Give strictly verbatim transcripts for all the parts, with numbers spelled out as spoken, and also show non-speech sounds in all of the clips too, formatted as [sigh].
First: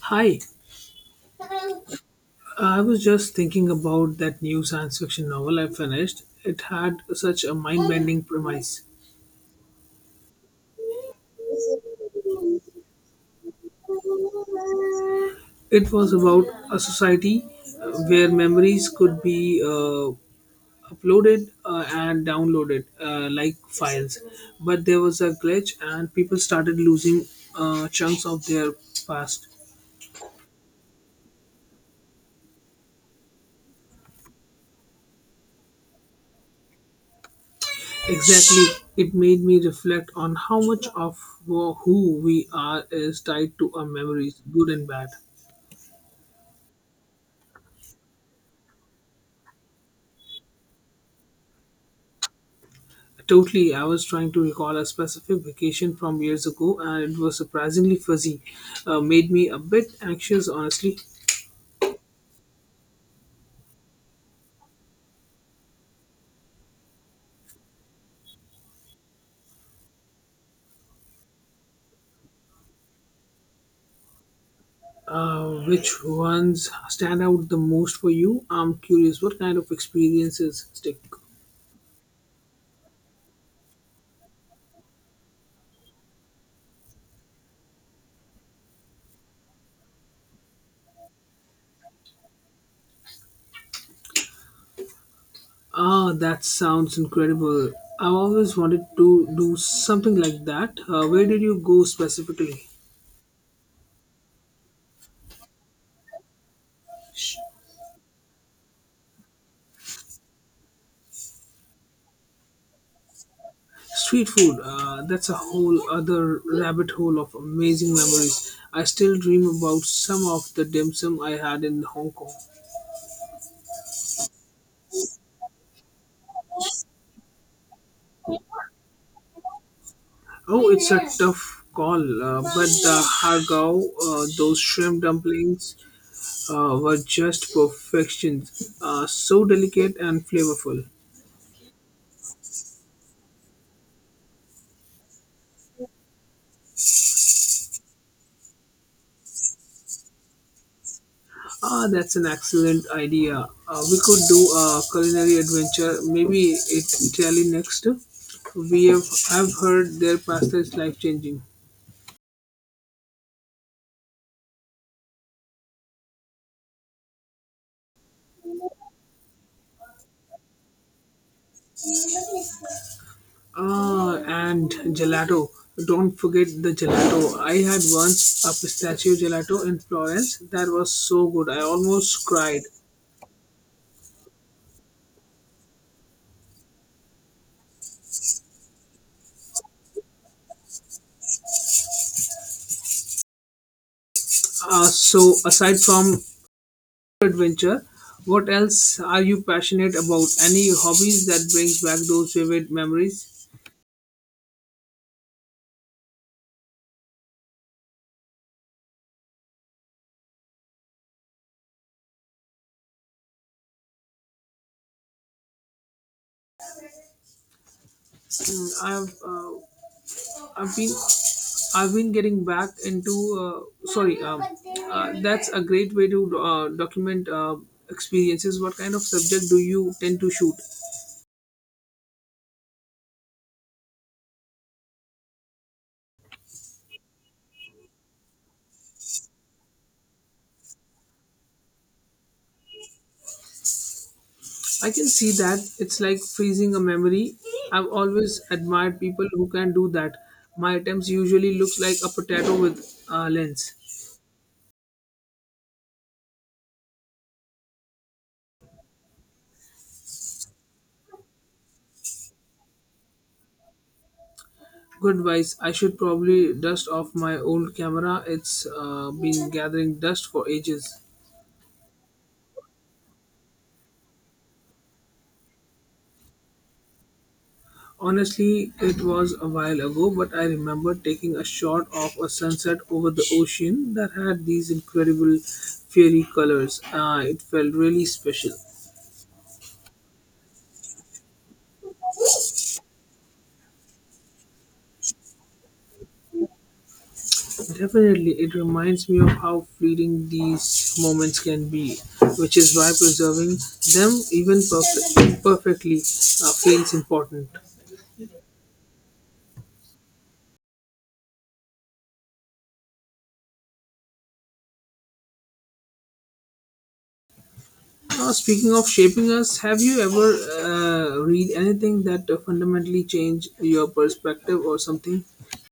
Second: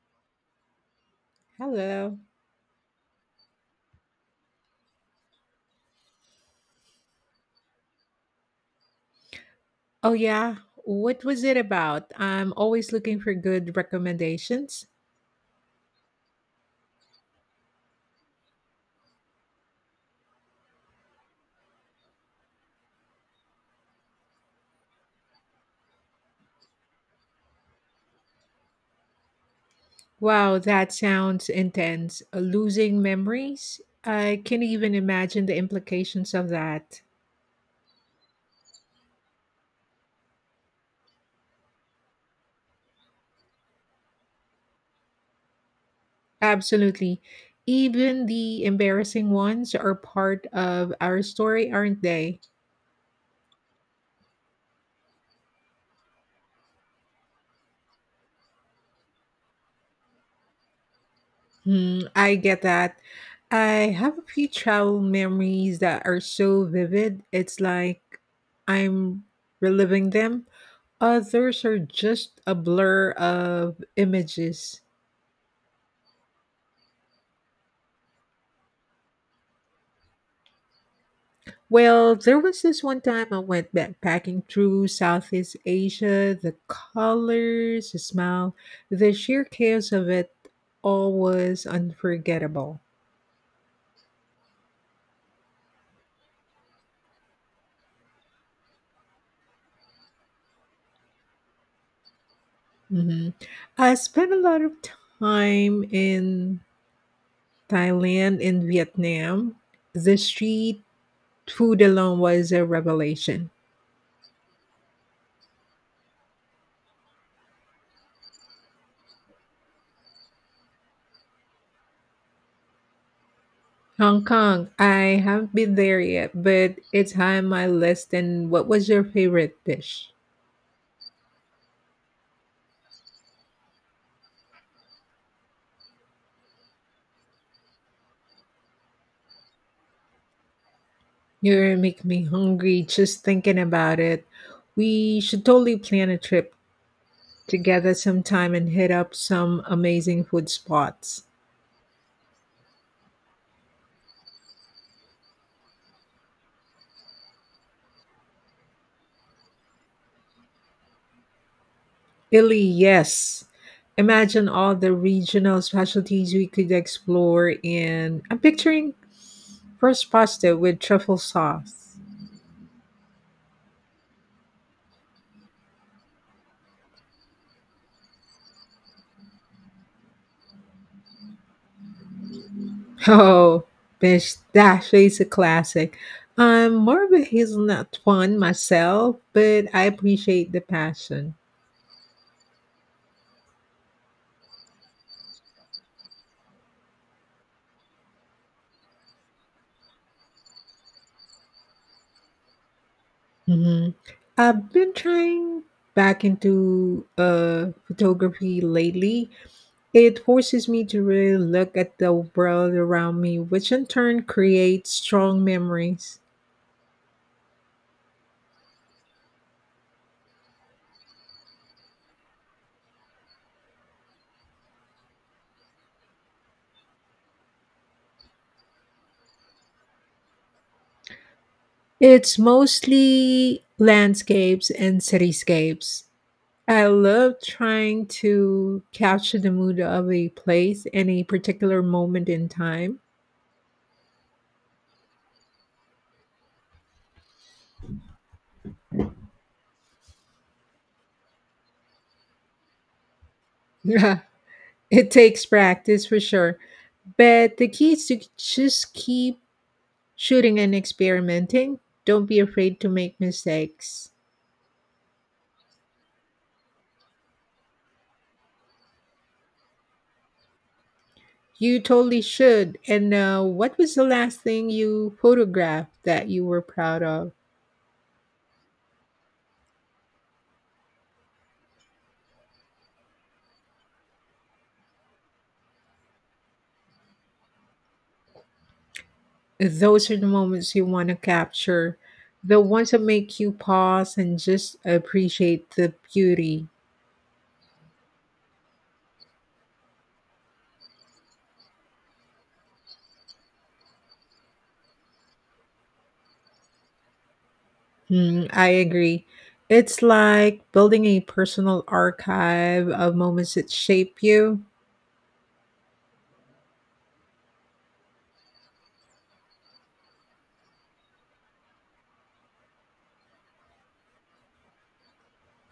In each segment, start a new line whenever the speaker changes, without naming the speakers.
Hi,
Hello.
I was just thinking about that new science fiction novel I finished. It had such a mind bending premise.
Oh, yeah. What was it about? I'm always looking for good recommendations.
It was about a society uh, where memories could be uh, uploaded uh, and downloaded uh, like files. But there was a glitch, and people started losing uh, chunks of their past.
Wow, that sounds intense. Uh, Losing memories? I can't even imagine the implications of that.
Exactly. It made me reflect on how much of wh- who we are is tied to our memories, good and bad.
Absolutely. Even the embarrassing ones are part of our story, aren't they?
Totally, I was trying to recall a specific vacation from years ago and it was surprisingly fuzzy. Uh, made me a bit anxious, honestly.
Hmm, I get that. I have a few travel memories that are so vivid. It's like I'm reliving them. Others are just a blur of images.
Uh, which ones stand out the most for you? I'm curious what kind of experiences stick.
Well, there was this one time I went backpacking through Southeast Asia. The colors, the smell, the sheer chaos of it all was unforgettable.
Ah, that sounds incredible. I've always wanted to do something like that. Uh, where did you go specifically?
hmm I spent a lot of time in Thailand and Vietnam. The street food alone was a revelation.
Street food, uh, that's a whole other rabbit hole of amazing memories. I still dream about some of the dim sum I had in Hong Kong.
Hong Kong, I haven't been there yet, but it's high on my list. And what was your favorite dish?
Oh, it's a tough call, uh, but the hargao, uh, those shrimp dumplings, uh, were just perfection. Uh, so delicate and flavorful.
You're making me hungry just thinking about it. We should totally plan a trip together sometime and hit up some amazing food spots.
Ah, that's an excellent idea. Uh, we could do a culinary adventure, maybe it Italy next. We have, I've heard their pasta is life changing.
Italy, yes. Imagine all the regional specialties we could explore in. I'm picturing first pasta with truffle sauce.
Ah, and gelato. Don't forget the gelato. I had once a pistachio gelato in Florence that was so good. I almost cried.
Oh, pistachio is a classic. I'm more of a hazelnut fan myself, but I appreciate the passion.
Uh, so, aside from adventure, what else are you passionate about? Any hobbies that brings back those vivid memories?
hmm I've been trying back into uh, photography lately. It forces me to really look at the world around me, which in turn creates strong memories.
Mm, I've uh, I've been I've been getting back into uh, sorry. Um, uh, that's a great way to uh, document uh, experiences. What kind of subject do you tend to shoot?
It's mostly landscapes and cityscapes. I love trying to capture the mood of a place and a particular moment in time.
I can see that it's like freezing a memory. I've always admired people who can do that. My attempts usually look like a potato with a lens.
Yeah, [laughs] it takes practice for sure, but the key is to just keep shooting and experimenting. Don't be afraid to make mistakes.
Good advice. I should probably dust off my old camera. It's uh, been gathering dust for ages.
You totally should. And uh, what was the last thing you photographed that you were proud of?
Honestly, it was a while ago, but I remember taking a shot of a sunset over the ocean that had these incredible fiery colors. Uh, it felt really special.
Those are the moments you want to capture, the ones that make you pause and just appreciate the beauty.
Definitely, it reminds me of how fleeting these moments can be, which is why preserving them, even perf- imperfectly, uh, feels important.
Hmm, I agree. It's like building a personal archive of moments that shape you.
Now, speaking of shaping us, have you ever uh, read anything that uh, fundamentally changed your perspective or something?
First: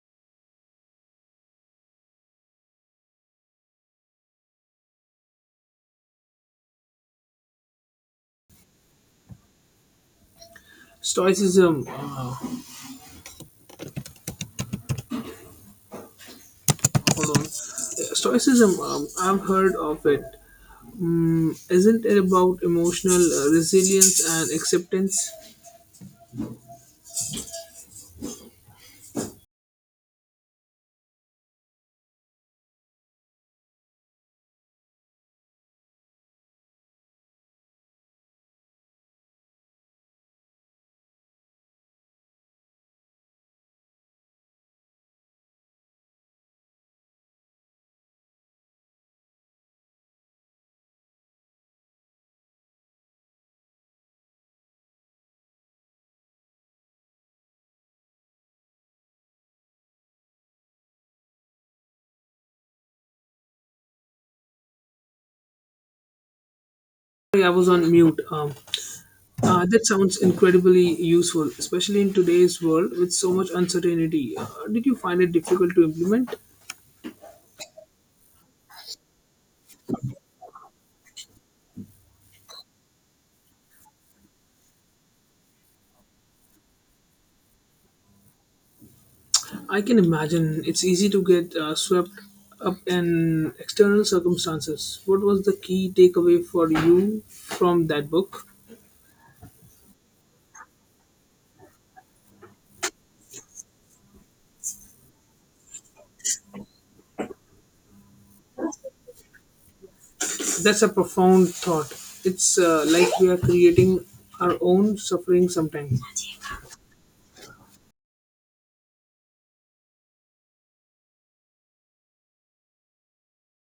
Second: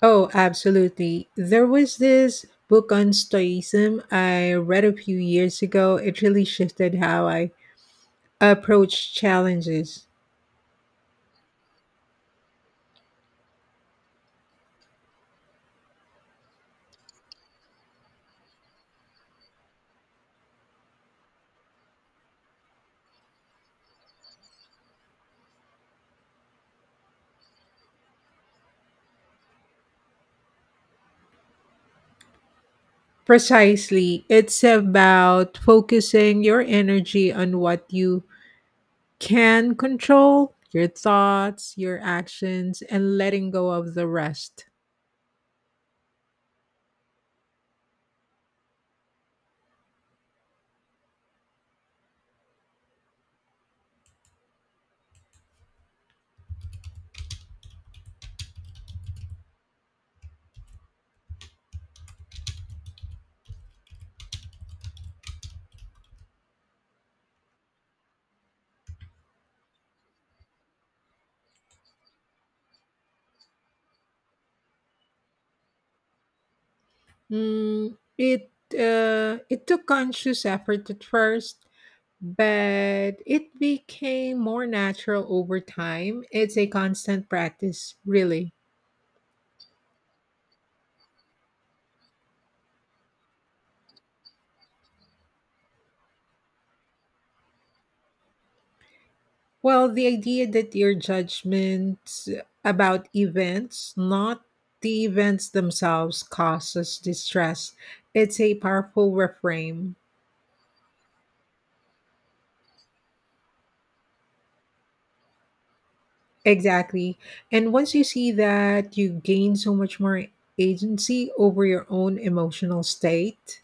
Oh, absolutely. There was this book on Stoicism I read a few years ago. It really shifted how I approach challenges.
Stoicism, uh, hold on. Uh, Stoicism, um, I've heard of it. Mm, isn't it about emotional uh, resilience and acceptance?
Precisely, it's about focusing your energy on what you can control, your thoughts, your actions, and letting go of the rest.
Sorry, I was on mute. Um, Uh, that sounds incredibly useful, especially in today's world with so much uncertainty. Uh, did you find it difficult to implement?
Mm, it uh, it took conscious effort at first, but it became more natural over time. It's a constant practice, really.
I can imagine it's easy to get uh, swept up in external circumstances. What was the key takeaway for you from that book?
Well, the idea that your judgments about events, not the events themselves, causes distress. It's a powerful reframe.
That's a profound thought. It's uh, like we are creating our own suffering sometimes.
Exactly. And once you see that, you gain so much more agency over your own emotional state.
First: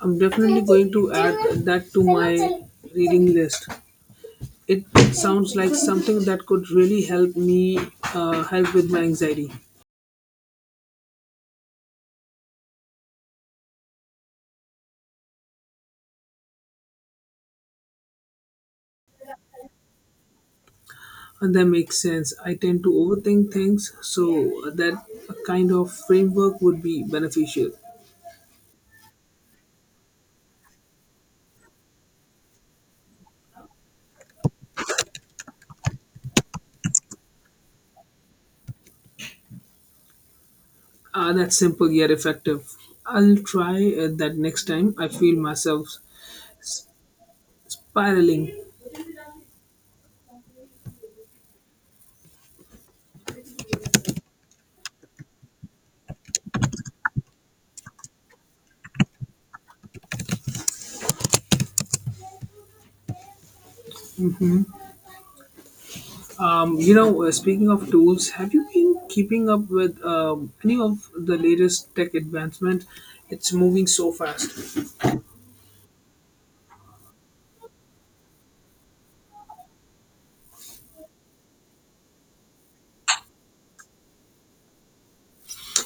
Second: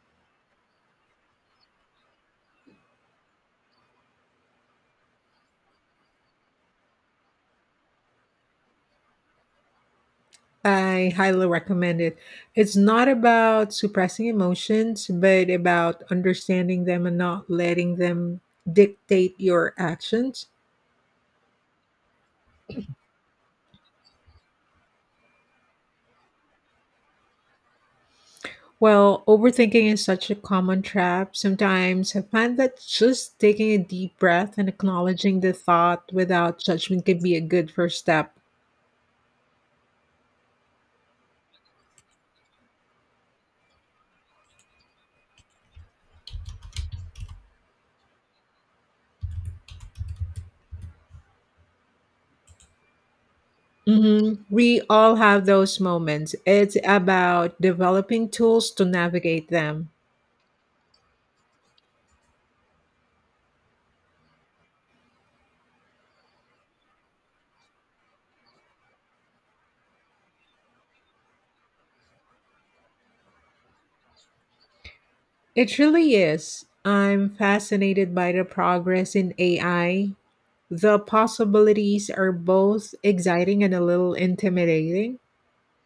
I'm definitely going to add that to my reading list. It sounds like something that could really help me uh, help with my anxiety.
I highly recommend it. It's not about suppressing emotions, but about understanding them and not letting them dictate your actions.
And that makes sense. I tend to overthink things, so that kind of framework would be beneficial.
Well, overthinking is such a common trap. Sometimes I find that just taking a deep breath and acknowledging the thought without judgment can be a good first step.
Uh, that's simple yet effective. I'll try uh, that next time I feel myself spiraling.
hmm We all have those moments. It's about developing tools to navigate them.
Um, you know, uh, speaking of tools, have you been keeping up with um, any of the latest tech advancement? It's moving so fast.
It really is. I'm fascinated by the progress in A I. The possibilities are both exciting and a little intimidating.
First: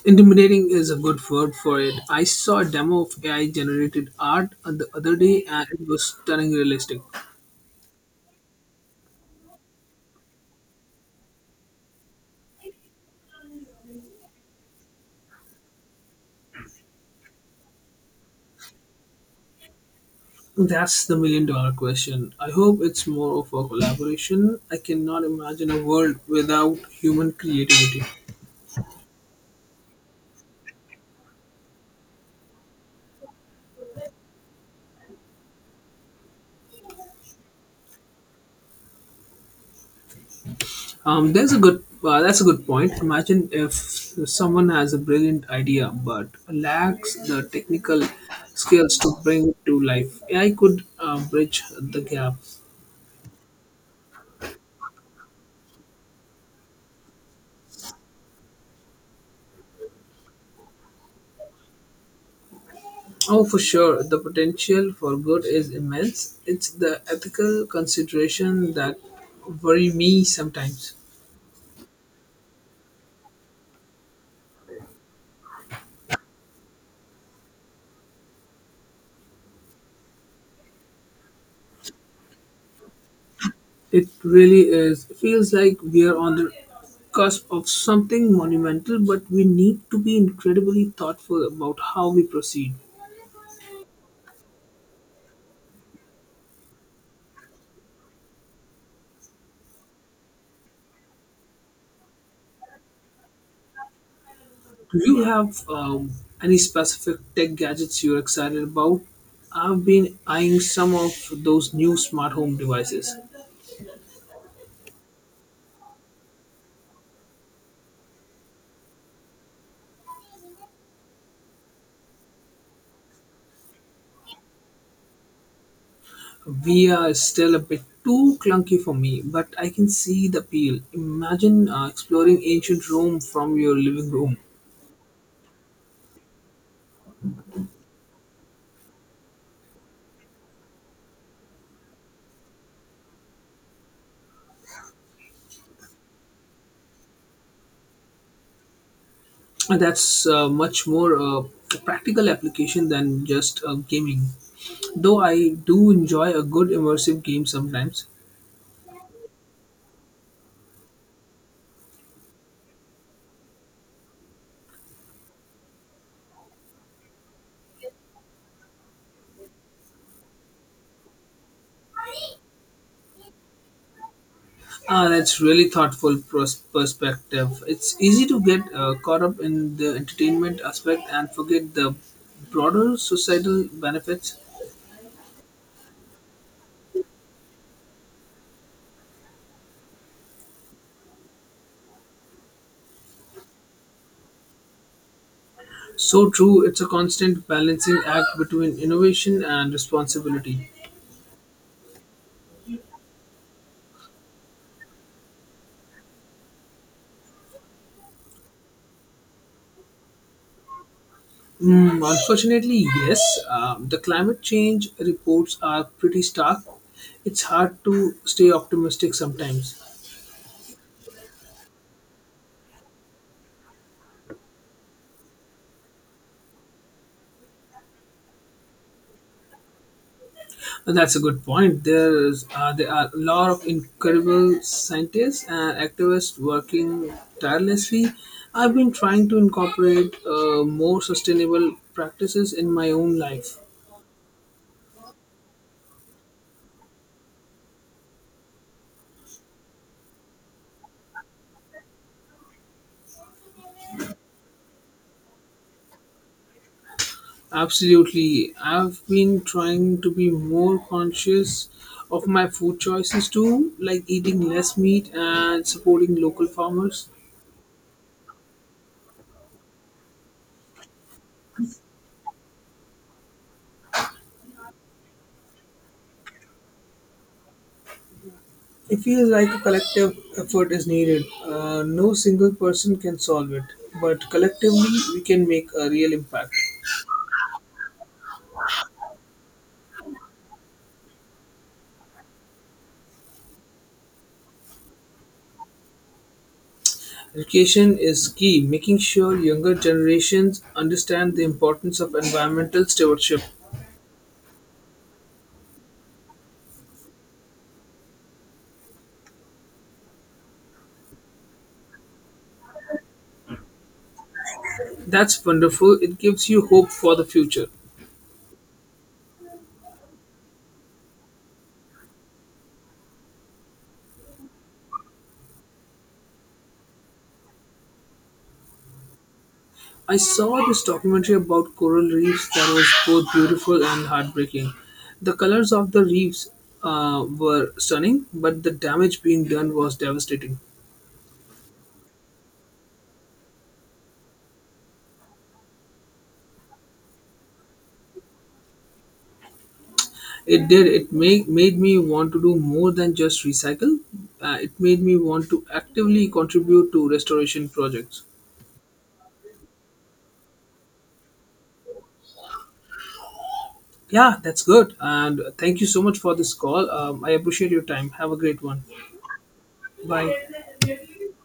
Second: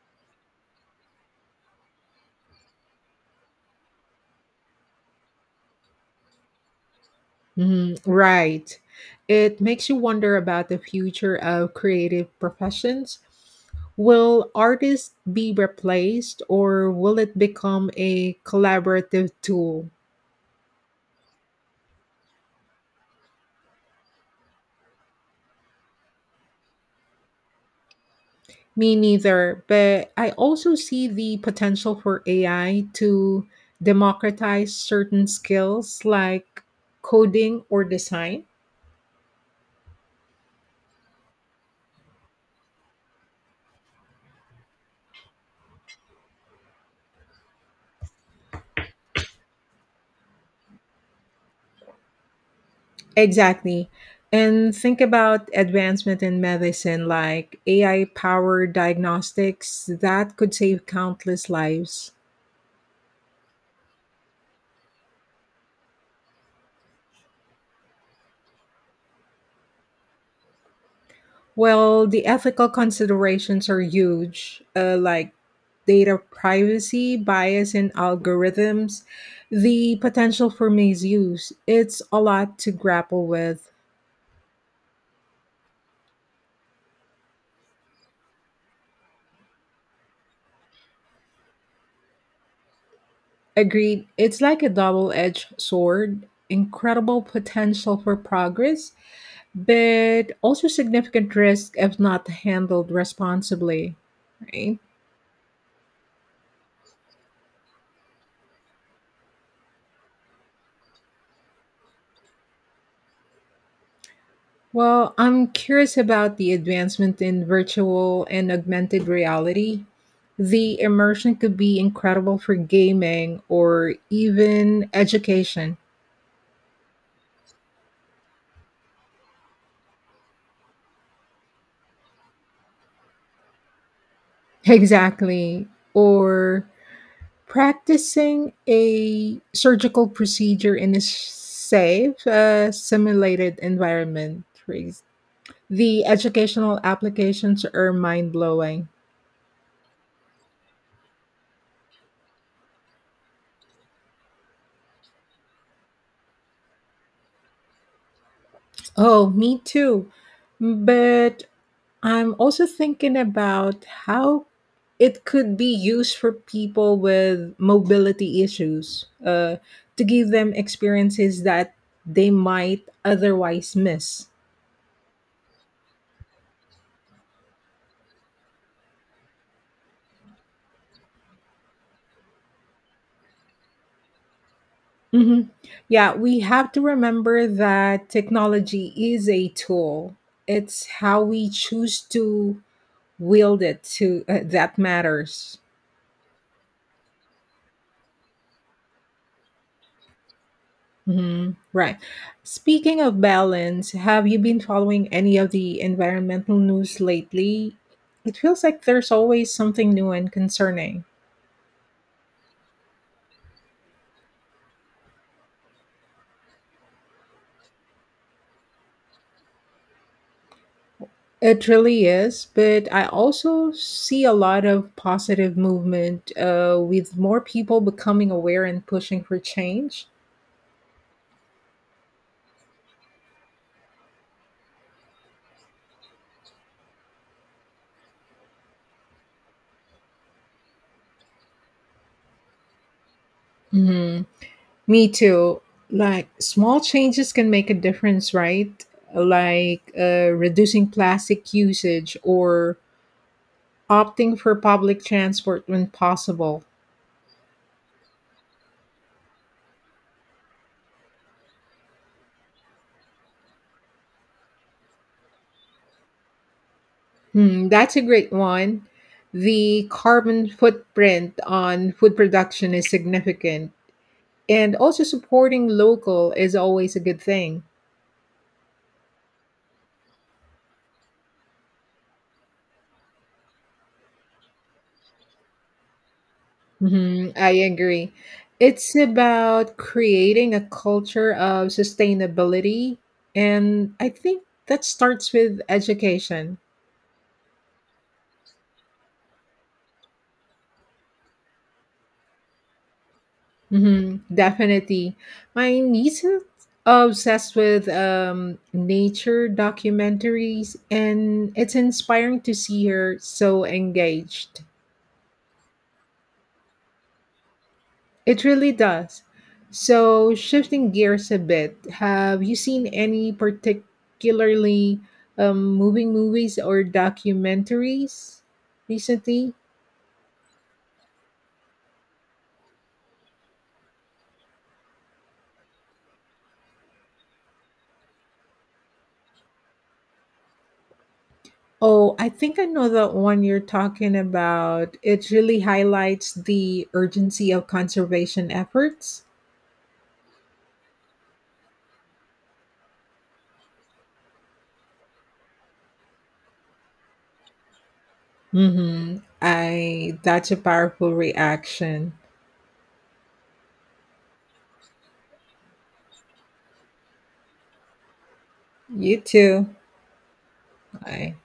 Intimidating is a good word for it. I saw a demo of A I generated art the other day and it was stunning realistic.
Mhm. Right. It makes you wonder about the future of creative professions. Will artists be replaced or will it become a collaborative tool?
That's the million dollar question. I hope it's more of a collaboration. I cannot imagine a world without human creativity.
Me neither, but I also see the potential for A I to democratize certain skills like coding or design.
Um, there's a good uh, That's a good point. Imagine if someone has a brilliant idea but lacks the technical skills to bring it to life. A I could uh, bridge the gap.
Exactly. And think about advancement in medicine like A I powered diagnostics that could save countless lives.
Oh, for sure. The potential for good is immense. It's the ethical consideration that worry me sometimes.
Well, the ethical considerations are huge, uh, like data privacy, bias in algorithms, the potential for misuse. It's a lot to grapple with.
It really is. It feels like we are on the cusp of something monumental, but we need to be incredibly thoughtful about how we proceed.
Agreed, it's like a double edged sword, incredible potential for progress, but also significant risk if not handled responsibly, right?
Do you have um, any specific tech gadgets you're excited about? I've been eyeing some of those new smart home devices.
Well, I'm curious about the advancement in virtual and augmented reality. The immersion could be incredible for gaming or even education. [laughs]
V R is still a bit too clunky for me, but I can see the appeal. Imagine uh, exploring ancient Rome from your living room.
Exactly. Or practicing a surgical procedure in a safe, uh, simulated environment. for ex- The educational applications are mind blowing.
That's uh, much more uh, practical application than just uh, gaming. Though I do enjoy a good immersive game sometimes.
Oh, me too. But I'm also thinking about how it could be used for people with mobility issues uh, to give them experiences that they might otherwise miss.
Ah, that's really thoughtful pros- perspective. It's easy to get uh, caught up in the entertainment aspect and forget the broader societal benefits.
Mhm. Yeah, we have to remember that technology is a tool. It's how we choose to wield it to uh, that matters.
So true, it's a constant balancing act between innovation and responsibility.
Mhm. Right. Speaking of balance, have you been following any of the environmental news lately? It feels like there's always something new and concerning.
Mm, unfortunately, yes, um, the climate change reports are pretty stark. It's hard to stay optimistic sometimes.
It really is, but I also see a lot of positive movement uh, with more people becoming aware and pushing for change.
And that's a good point. There's, uh, there are a lot of incredible scientists and activists working tirelessly. I've been trying to incorporate uh, more sustainable practices in my own life.
hmm Me too. Like small changes can make a difference, right? Like uh, reducing plastic usage or opting for public transport when possible.
Absolutely. I've been trying to be more conscious of my food choices too, like eating less meat and supporting local farmers.
Hmm, that's a great one. The carbon footprint on food production is significant, and also supporting local is always a good thing.
It feels like a collective effort is needed. Uh, no single person can solve it, but collectively we can make a real impact.
Mhm, I agree. It's about creating a culture of sustainability, and I think that starts with education.
Education is key, making sure younger generations understand the importance of environmental stewardship.
Hmm definitely. My niece is obsessed with um, nature documentaries, and it's inspiring to see her so engaged.
That's wonderful. It gives you hope for the future.
It really does. So, shifting gears a bit, have you seen any particularly um, moving movies or documentaries recently?
I saw this documentary about coral reefs that was both beautiful and heartbreaking. The colors of the reefs uh, were stunning, but the damage being done was devastating.
Oh, I think I know the one you're talking about. It really highlights the urgency of conservation efforts.
It did. It make, made me want to do more than just recycle. Uh, it made me want to actively contribute to restoration projects.
Mm-hmm. I that's a powerful reaction.
Yeah, that's good. And thank you so much for this call. Um, I appreciate your time. Have a great one.
You too.
Bye.
I